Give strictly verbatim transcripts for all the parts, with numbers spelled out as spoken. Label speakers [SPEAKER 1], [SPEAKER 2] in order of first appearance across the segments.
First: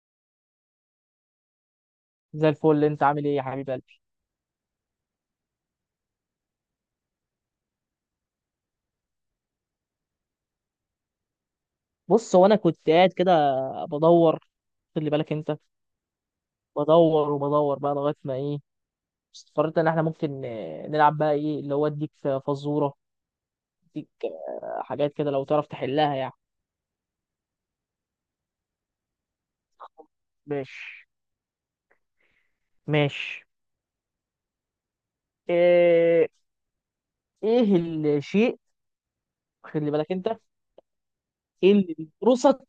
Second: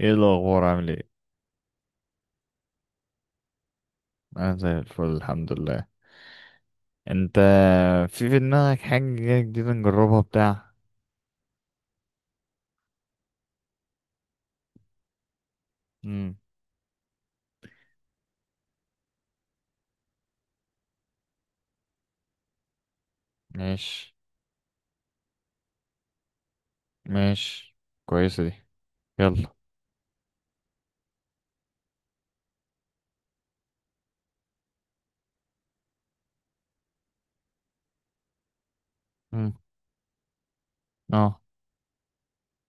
[SPEAKER 1] ايه الاخبار عامل ايه؟
[SPEAKER 2] زي الفل، انت عامل ايه يا حبيب قلبي؟
[SPEAKER 1] انا زي الفل الحمد لله. انت؟ في في دماغك حاجه جديده نجربها بتاع؟
[SPEAKER 2] بص، هو انا كنت قاعد كده بدور. خلي بالك انت.
[SPEAKER 1] امم
[SPEAKER 2] بدور وبدور بقى لغايه ما ايه، استقريت ان احنا ممكن آه، نلعب بقى، ايه اللي هو اديك فزوره. اديك
[SPEAKER 1] ماشي.
[SPEAKER 2] آه، حاجات كده لو تعرف تحلها يعني.
[SPEAKER 1] ماشي. كويسه دي. يلا.
[SPEAKER 2] ماشي. ماشي. ايه؟ ايه الشيء؟
[SPEAKER 1] امم
[SPEAKER 2] خلي بالك انت.
[SPEAKER 1] اه.
[SPEAKER 2] ايه اللي بيقرصك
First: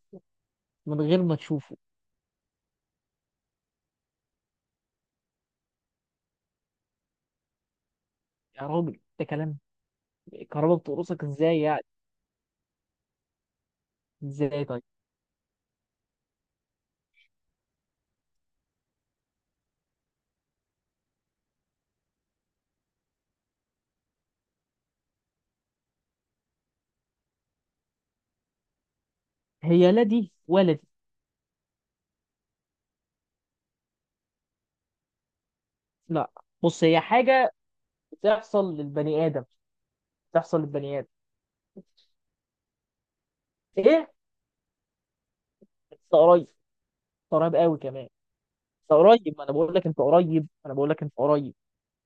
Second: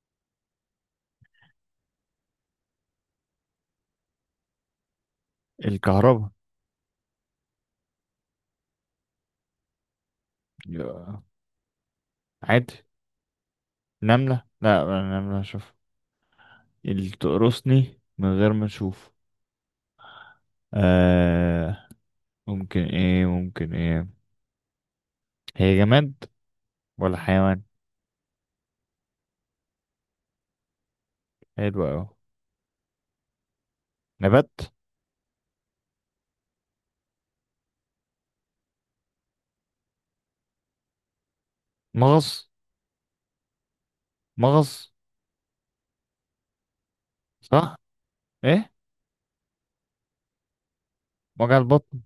[SPEAKER 2] من غير ما تشوفه؟
[SPEAKER 1] الكهرباء.
[SPEAKER 2] يا راجل ده كلام! الكهرباء
[SPEAKER 1] يا.
[SPEAKER 2] بتقرصك ازاي يعني؟
[SPEAKER 1] عادي. نمله،
[SPEAKER 2] ازاي؟ طيب.
[SPEAKER 1] لا نمله اشوف. اللي تقرصني من غير ما اشوف. آه ممكن ايه، ممكن ايه؟ هي جماد ولا حيوان؟
[SPEAKER 2] هي لا دي ولا دي.
[SPEAKER 1] حلو اوي. نبات؟
[SPEAKER 2] لا. بص، هي حاجه بتحصل للبني ادم، بتحصل للبني ادم.
[SPEAKER 1] مغص.
[SPEAKER 2] ايه؟
[SPEAKER 1] مغص.
[SPEAKER 2] انت قريب. انت قريب
[SPEAKER 1] صح.
[SPEAKER 2] قوي كمان.
[SPEAKER 1] ايه؟
[SPEAKER 2] انت قريب، ما انا بقول لك انت قريب، انا بقول لك انت قريب.
[SPEAKER 1] وجع البطن.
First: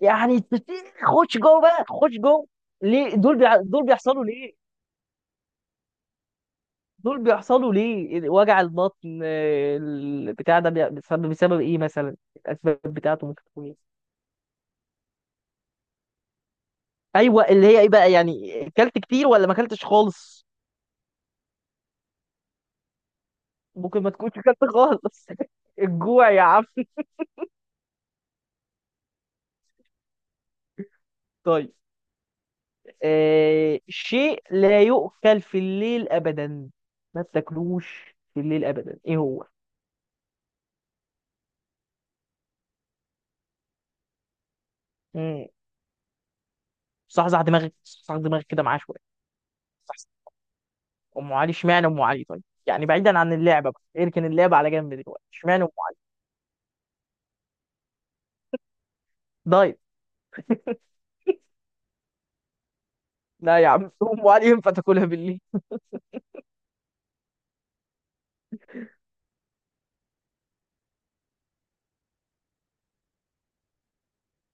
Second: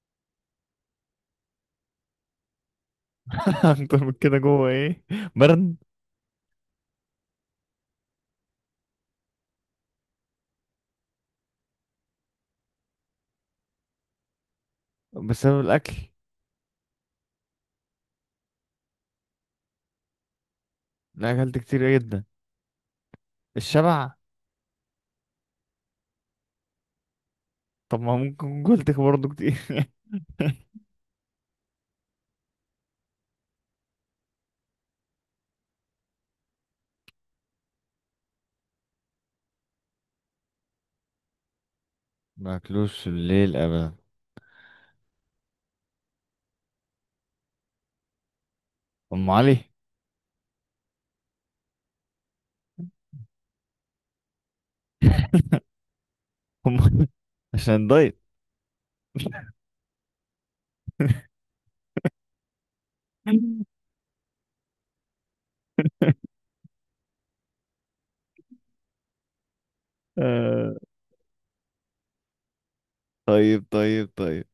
[SPEAKER 2] يعني تت- خش جوه بقى، خش جوه. ليه دول بيع... دول
[SPEAKER 1] اكتر من
[SPEAKER 2] بيحصلوا
[SPEAKER 1] كده
[SPEAKER 2] ليه؟
[SPEAKER 1] جوه ايه؟ برد؟
[SPEAKER 2] دول بيحصلوا ليه وجع البطن؟ آه، البتاع ده بي- بسبب بسبب ايه مثلا؟ الاسباب بتاعته ممكن تكون ايه؟
[SPEAKER 1] بسبب الاكل.
[SPEAKER 2] ايوه، اللي هي ايه بقى؟ يعني اكلت كتير ولا ما اكلتش خالص؟
[SPEAKER 1] لا، اكلت كتير جدا.
[SPEAKER 2] ممكن
[SPEAKER 1] الشبع.
[SPEAKER 2] ما تكونش اكلت خالص. الجوع يا عم.
[SPEAKER 1] طب ما ممكن أكون قلت برضه كتير.
[SPEAKER 2] طيب. آه شيء لا يؤكل في الليل أبدا. ما تاكلوش في الليل أبدا، إيه هو؟
[SPEAKER 1] ما اكلوش الليل ابدا.
[SPEAKER 2] مم. صحصح دماغك، صحصح دماغك كده معاه شوية.
[SPEAKER 1] ام علي.
[SPEAKER 2] صحصح. أم علي. اشمعنى أم علي طيب؟ يعني بعيدا عن اللعبة بقى، اركن اللعبة على جنب دلوقتي، اشمعنى أم علي؟
[SPEAKER 1] ام علي عشان الدايت.
[SPEAKER 2] دايت؟ لا يا عم. أم علي ينفع تاكلها بالليل؟
[SPEAKER 1] آه، طيب طيب طيب.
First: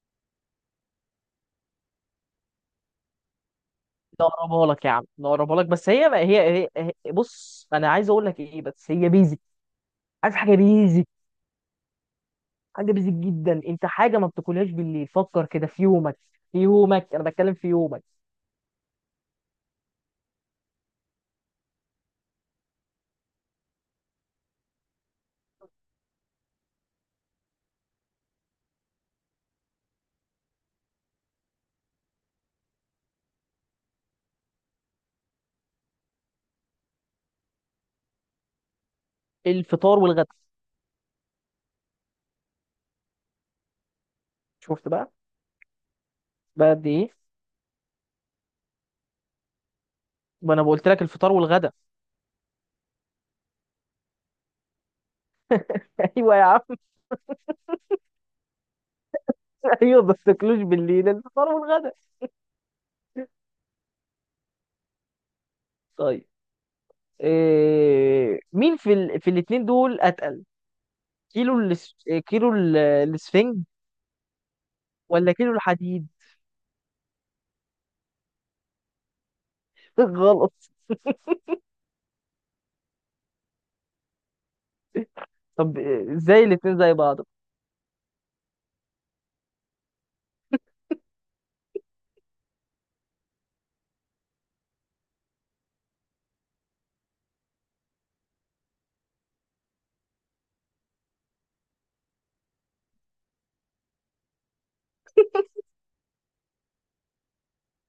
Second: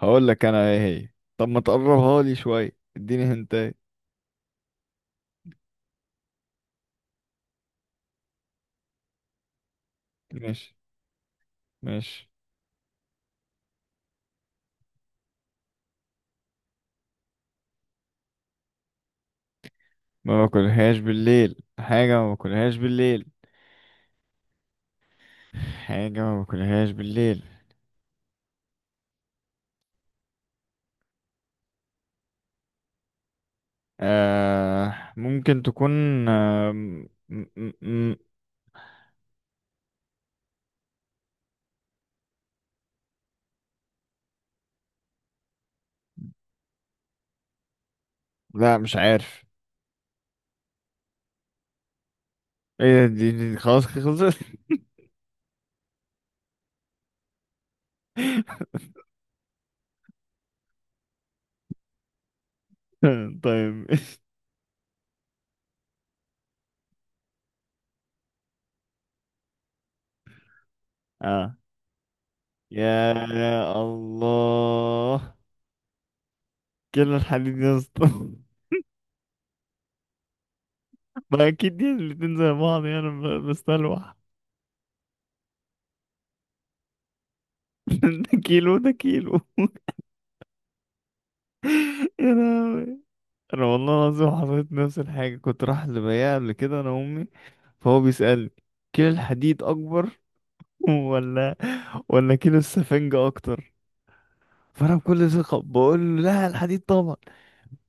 [SPEAKER 1] هقول لك انا ايه هي. طب ما تقربها لي شويه، اديني هنتاي.
[SPEAKER 2] لا اقربها لك يا عم، لا اقربها لك، بس هي ما هي, هي, هي بص، انا عايز اقول لك ايه، بس هي بيزك. عارف حاجه
[SPEAKER 1] ماشي.
[SPEAKER 2] بيزك؟
[SPEAKER 1] ماشي.
[SPEAKER 2] حاجه بيزك جدا. انت حاجه ما بتاكلهاش بالليل، فكر كده في يومك. في يومك، انا بتكلم في يومك.
[SPEAKER 1] ما باكلهاش بالليل، حاجه ما باكلهاش بالليل، حاجه ما باكلهاش بالليل. آه ممكن تكون. آه م م م
[SPEAKER 2] الفطار والغدا. شفت بقى؟ بقى قد ايه؟
[SPEAKER 1] لا مش عارف.
[SPEAKER 2] ما انا قلت لك الفطار والغدا.
[SPEAKER 1] ايه دي, دي خلاص خلصت.
[SPEAKER 2] ايوه يا عم. ايوه، ما تاكلوش بالليل الفطار والغدا.
[SPEAKER 1] طيب.
[SPEAKER 2] طيب. إيه... مين في ال... في الاثنين دول اتقل؟
[SPEAKER 1] اه.
[SPEAKER 2] كيلو الاس... كيلو ال- الاسفنج
[SPEAKER 1] يا
[SPEAKER 2] ولا
[SPEAKER 1] الله.
[SPEAKER 2] كيلو الحديد؟
[SPEAKER 1] كل الحديد يا اسطى.
[SPEAKER 2] غلط.
[SPEAKER 1] ما اكيد دي الاتنين زي بعض يعني، انا بستلوح.
[SPEAKER 2] طب إيه، ازاي الاثنين زي بعض؟
[SPEAKER 1] ده كيلو، ده كيلو. يا لهوي. انا والله العظيم حصلت نفس الحاجه. كنت رايح لبياع قبل كده انا وامي، فهو بيسالني: كيلو الحديد اكبر ولا ولا كيلو السفنجة اكتر؟ فانا بكل ثقة بقول له: لا الحديد طبعا.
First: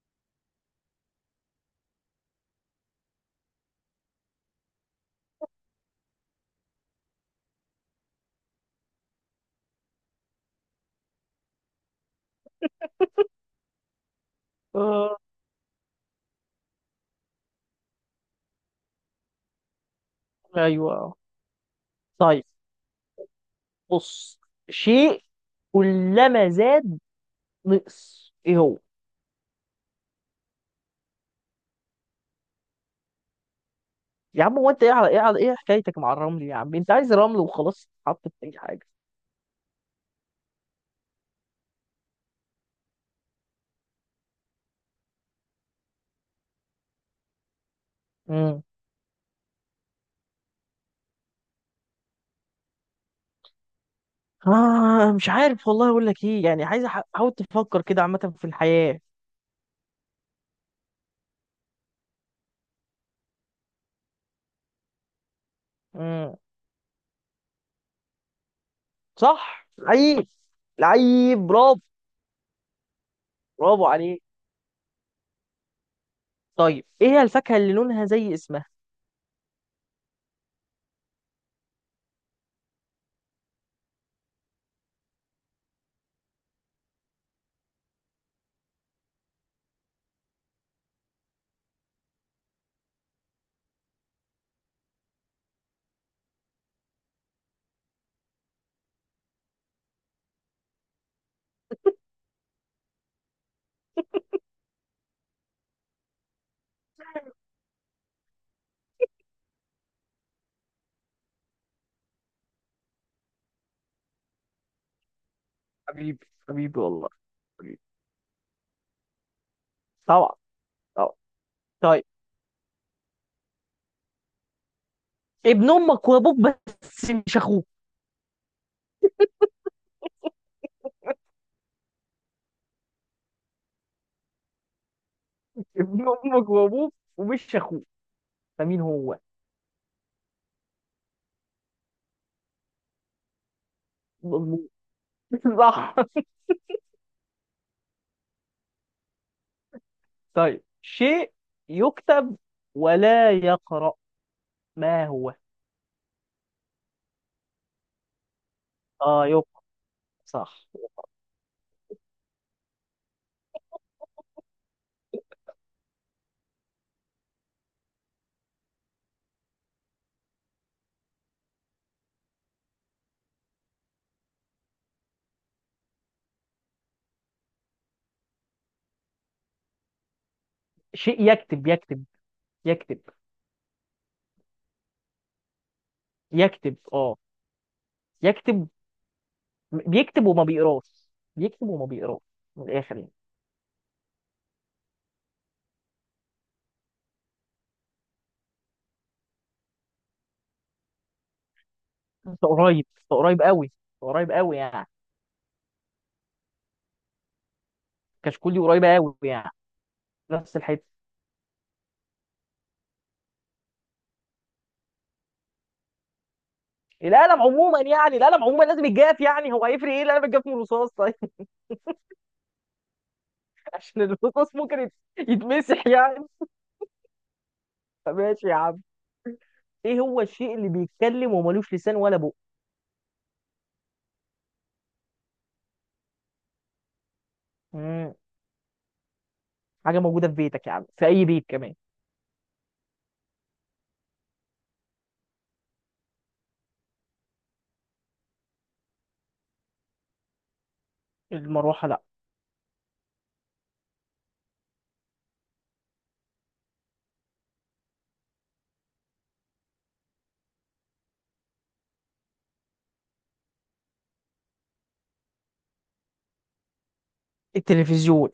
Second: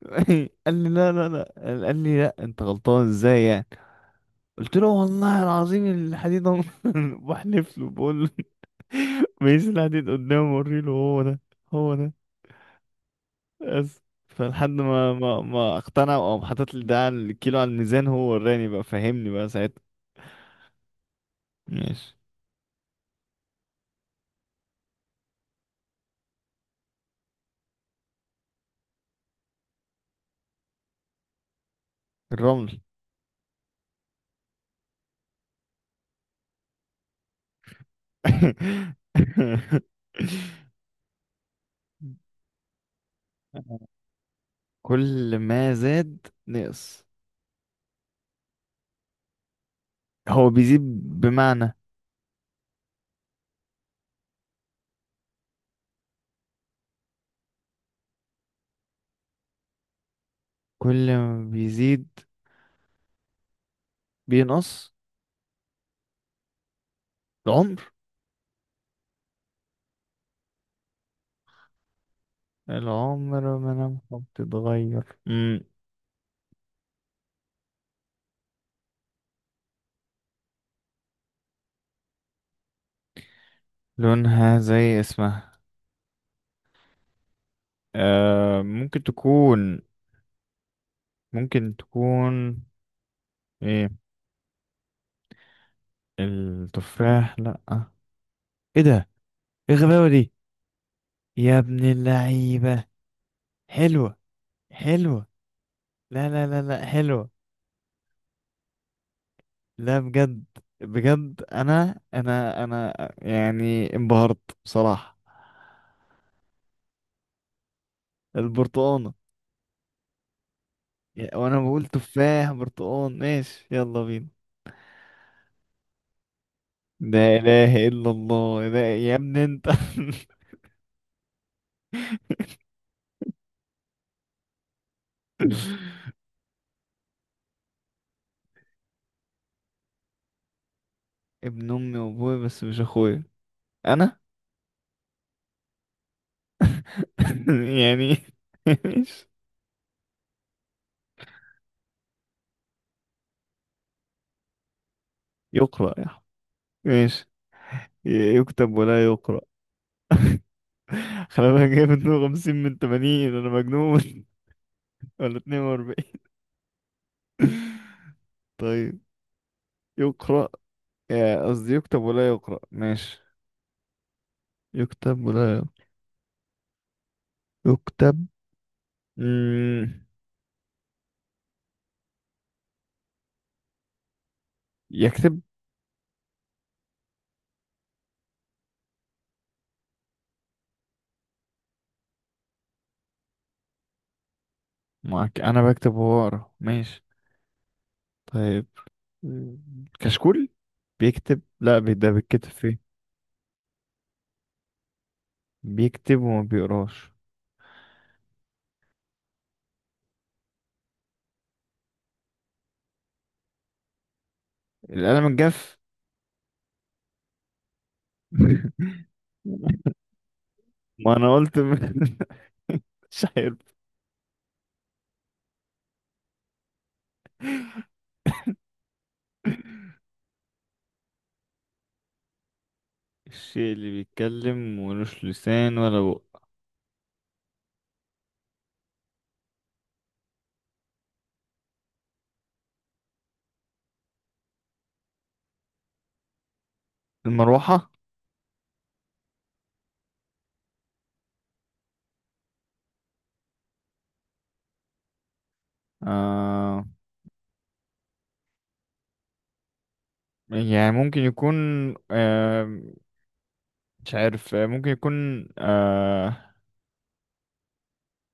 [SPEAKER 1] قال لي: لا لا لا. قال لي: لا انت غلطان. ازاي يعني؟ قلت له: والله العظيم الحديد. بحلف له بقول له. ميس الحديد قدامه وري له: هو ده، هو ده بس. فلحد ما
[SPEAKER 2] آه...
[SPEAKER 1] ما ما اقتنع، او حاطط لي ده على الكيلو على الميزان هو وراني بقى فهمني بقى ساعتها.
[SPEAKER 2] ايوه.
[SPEAKER 1] ماشي.
[SPEAKER 2] طيب. بص، شيء كلما زاد نقص، ايه هو؟
[SPEAKER 1] الرمل.
[SPEAKER 2] يا عم، هو انت ايه على ايه على ايه حكايتك مع الرمل؟ يا عم، انت عايز رمل وخلاص تتحط في اي حاجه؟
[SPEAKER 1] كل ما زاد نقص.
[SPEAKER 2] امم
[SPEAKER 1] هو بيزيد بمعنى.
[SPEAKER 2] آه مش عارف والله، اقول لك ايه يعني، عايز أح- احاول تفكر كده عامه في الحياه.
[SPEAKER 1] كل ما بيزيد بينقص.
[SPEAKER 2] امم
[SPEAKER 1] العمر.
[SPEAKER 2] صح. لعيب، لعيب، برافو.
[SPEAKER 1] العمر
[SPEAKER 2] برافو
[SPEAKER 1] ملامحه
[SPEAKER 2] عليك.
[SPEAKER 1] بتتغير. مم.
[SPEAKER 2] طيب، ايه هي الفاكهه اللي لونها زي اسمها؟
[SPEAKER 1] لونها زي اسمها. آه ممكن تكون، ممكن تكون ايه؟ التفاح لأ. ايه ده؟ ايه الغباوة دي؟ يا ابن اللعيبة. حلوة حلوة. لا لا لا لا، حلوة. لا بجد، بجد، انا انا انا يعني انبهرت بصراحة.
[SPEAKER 2] حبيبي، حبيبي والله. حبيبي.
[SPEAKER 1] البرتقانة.
[SPEAKER 2] طبعا، طبعا.
[SPEAKER 1] يا- وانا بقول
[SPEAKER 2] طيب،
[SPEAKER 1] تفاح برتقان. ماشي، يلا بينا.
[SPEAKER 2] ابن امك وابوك بس
[SPEAKER 1] لا
[SPEAKER 2] مش اخوك،
[SPEAKER 1] اله الا الله. لا يا ابني انت.
[SPEAKER 2] ابن امك وابوك ومش اخوك، فمين هو؟
[SPEAKER 1] ابن امي وابوي بس مش اخويا، انا.
[SPEAKER 2] مظبوط. صح.
[SPEAKER 1] يعني. ماشي.
[SPEAKER 2] طيب، شيء يكتب ولا يقرأ؟ ما هو؟
[SPEAKER 1] يقرأ يا أحمد. ماشي. ي- يكتب ولا
[SPEAKER 2] اه،
[SPEAKER 1] يقرأ.
[SPEAKER 2] يكتب. صح.
[SPEAKER 1] خلي بالك جايب اتنين وخمسين من تمانين، انا مجنون؟ ولا اتنين واربعين. طيب. يقرأ، يا قصدي يكتب ولا يقرأ. ماشي. يكتب ولا يق- يكتب. مم.
[SPEAKER 2] شيء يكتب، يكتب. يكتب.
[SPEAKER 1] يكتب.
[SPEAKER 2] يكتب اه. يكتب. بيكتب وما بيقراش، بيكتب وما بيقراش، من الاخر يعني.
[SPEAKER 1] معك، أنا بكتب وهو يقرأ. ماشي. طيب. مم. كشكول. بيكتب، لا بي- ده
[SPEAKER 2] انت
[SPEAKER 1] بيتكتب فيه.
[SPEAKER 2] قريب، انت قريب قوي، أنت قريب قوي يعني.
[SPEAKER 1] بيكتب وما بيقراش.
[SPEAKER 2] كشكولي قريبه قوي يعني، نفس الحته.
[SPEAKER 1] القلم الجاف.
[SPEAKER 2] القلم عموما، يعني القلم عموما لازم يتجاف، يعني هو هيفرق ايه القلم يتجاف من الرصاص؟ طيب.
[SPEAKER 1] ما أنا قلت م- مش عارف.
[SPEAKER 2] عشان الرصاص ممكن يت- يتمسح يعني، فماشي يا عم. ايه هو الشيء اللي بيتكلم وملوش لسان ولا بق؟
[SPEAKER 1] الشيء اللي بيتكلم ملوش لسان ولا بق.
[SPEAKER 2] مم. حاجه موجوده في بيتك يا عم، في اي بيت كمان.
[SPEAKER 1] المروحة.
[SPEAKER 2] المروحه لا.
[SPEAKER 1] آه يعني ممكن يكون. آه مش عارف. آه، ممكن يكون. آه
[SPEAKER 2] التلفزيون؟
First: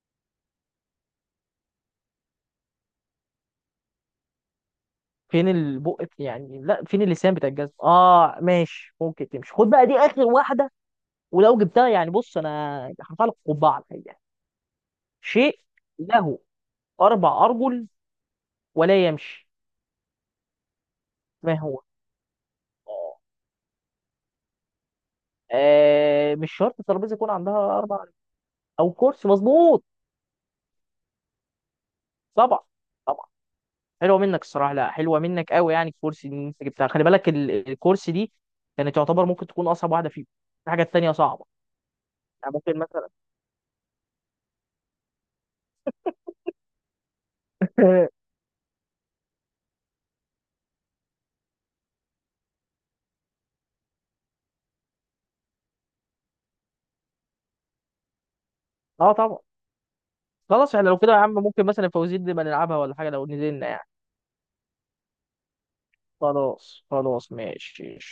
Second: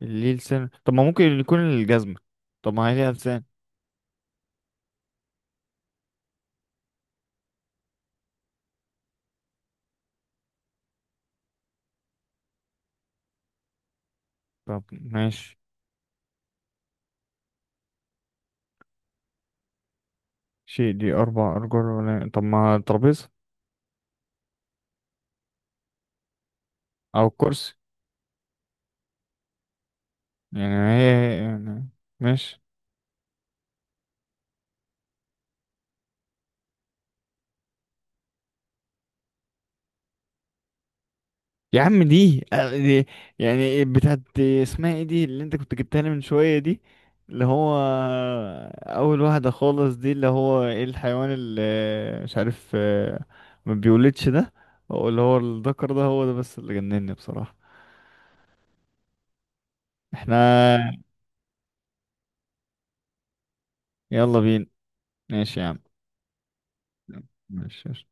[SPEAKER 1] ليه لسان؟ طب ما ممكن يكون الجزمة. طب ما هي ليها لسان.
[SPEAKER 2] فين البق يعني؟ لا فين اللسان بتاع الجزم؟ اه ماشي، ممكن تمشي. خد بقى دي اخر واحده، ولو جبتها يعني، بص، انا هرفع لك قبعه على الحقيقه.
[SPEAKER 1] طب ماشي.
[SPEAKER 2] شيء له اربع ارجل ولا يمشي،
[SPEAKER 1] شيء دي أربع
[SPEAKER 2] ما
[SPEAKER 1] أرجل
[SPEAKER 2] هو؟
[SPEAKER 1] ولا طب ما
[SPEAKER 2] آه
[SPEAKER 1] الترابيزة.
[SPEAKER 2] آه، مش شرط الترابيزه
[SPEAKER 1] أو
[SPEAKER 2] يكون عندها
[SPEAKER 1] الكرسي.
[SPEAKER 2] اربع أرجل، او كرسي. مظبوط.
[SPEAKER 1] يعني هي هي- يعني
[SPEAKER 2] طبعا،
[SPEAKER 1] ماشي.
[SPEAKER 2] طبعا. حلوه منك الصراحه، لا حلوه منك قوي يعني. الكورس اللي انت جبتها خلي بالك، ال- الكورس دي كانت تعتبر ممكن تكون اصعب واحده فيهم. في حاجات تانية صعبه
[SPEAKER 1] يا عم دي,
[SPEAKER 2] يعني،
[SPEAKER 1] آه،
[SPEAKER 2] ممكن
[SPEAKER 1] دي
[SPEAKER 2] مثلا.
[SPEAKER 1] يعني بتاعت، اسمها ايه دي اللي انت كنت جبتها لي من شوية؟ دي اللي هو أول واحدة خالص، دي اللي هو ايه الحيوان اللي مش عارف آه، ما بيولدش ده، اللي هو الذكر ده. هو ده بس اللي جنني بصراحة.
[SPEAKER 2] اه طبعا. خلاص، احنا
[SPEAKER 1] احنا
[SPEAKER 2] لو كده يا عم ممكن مثلا فوزير دي ما نلعبها ولا حاجه، لو نزلنا يعني.
[SPEAKER 1] يلا بينا. ماشي يا عم.
[SPEAKER 2] خلاص، خلاص، ماشي.
[SPEAKER 1] ماشي.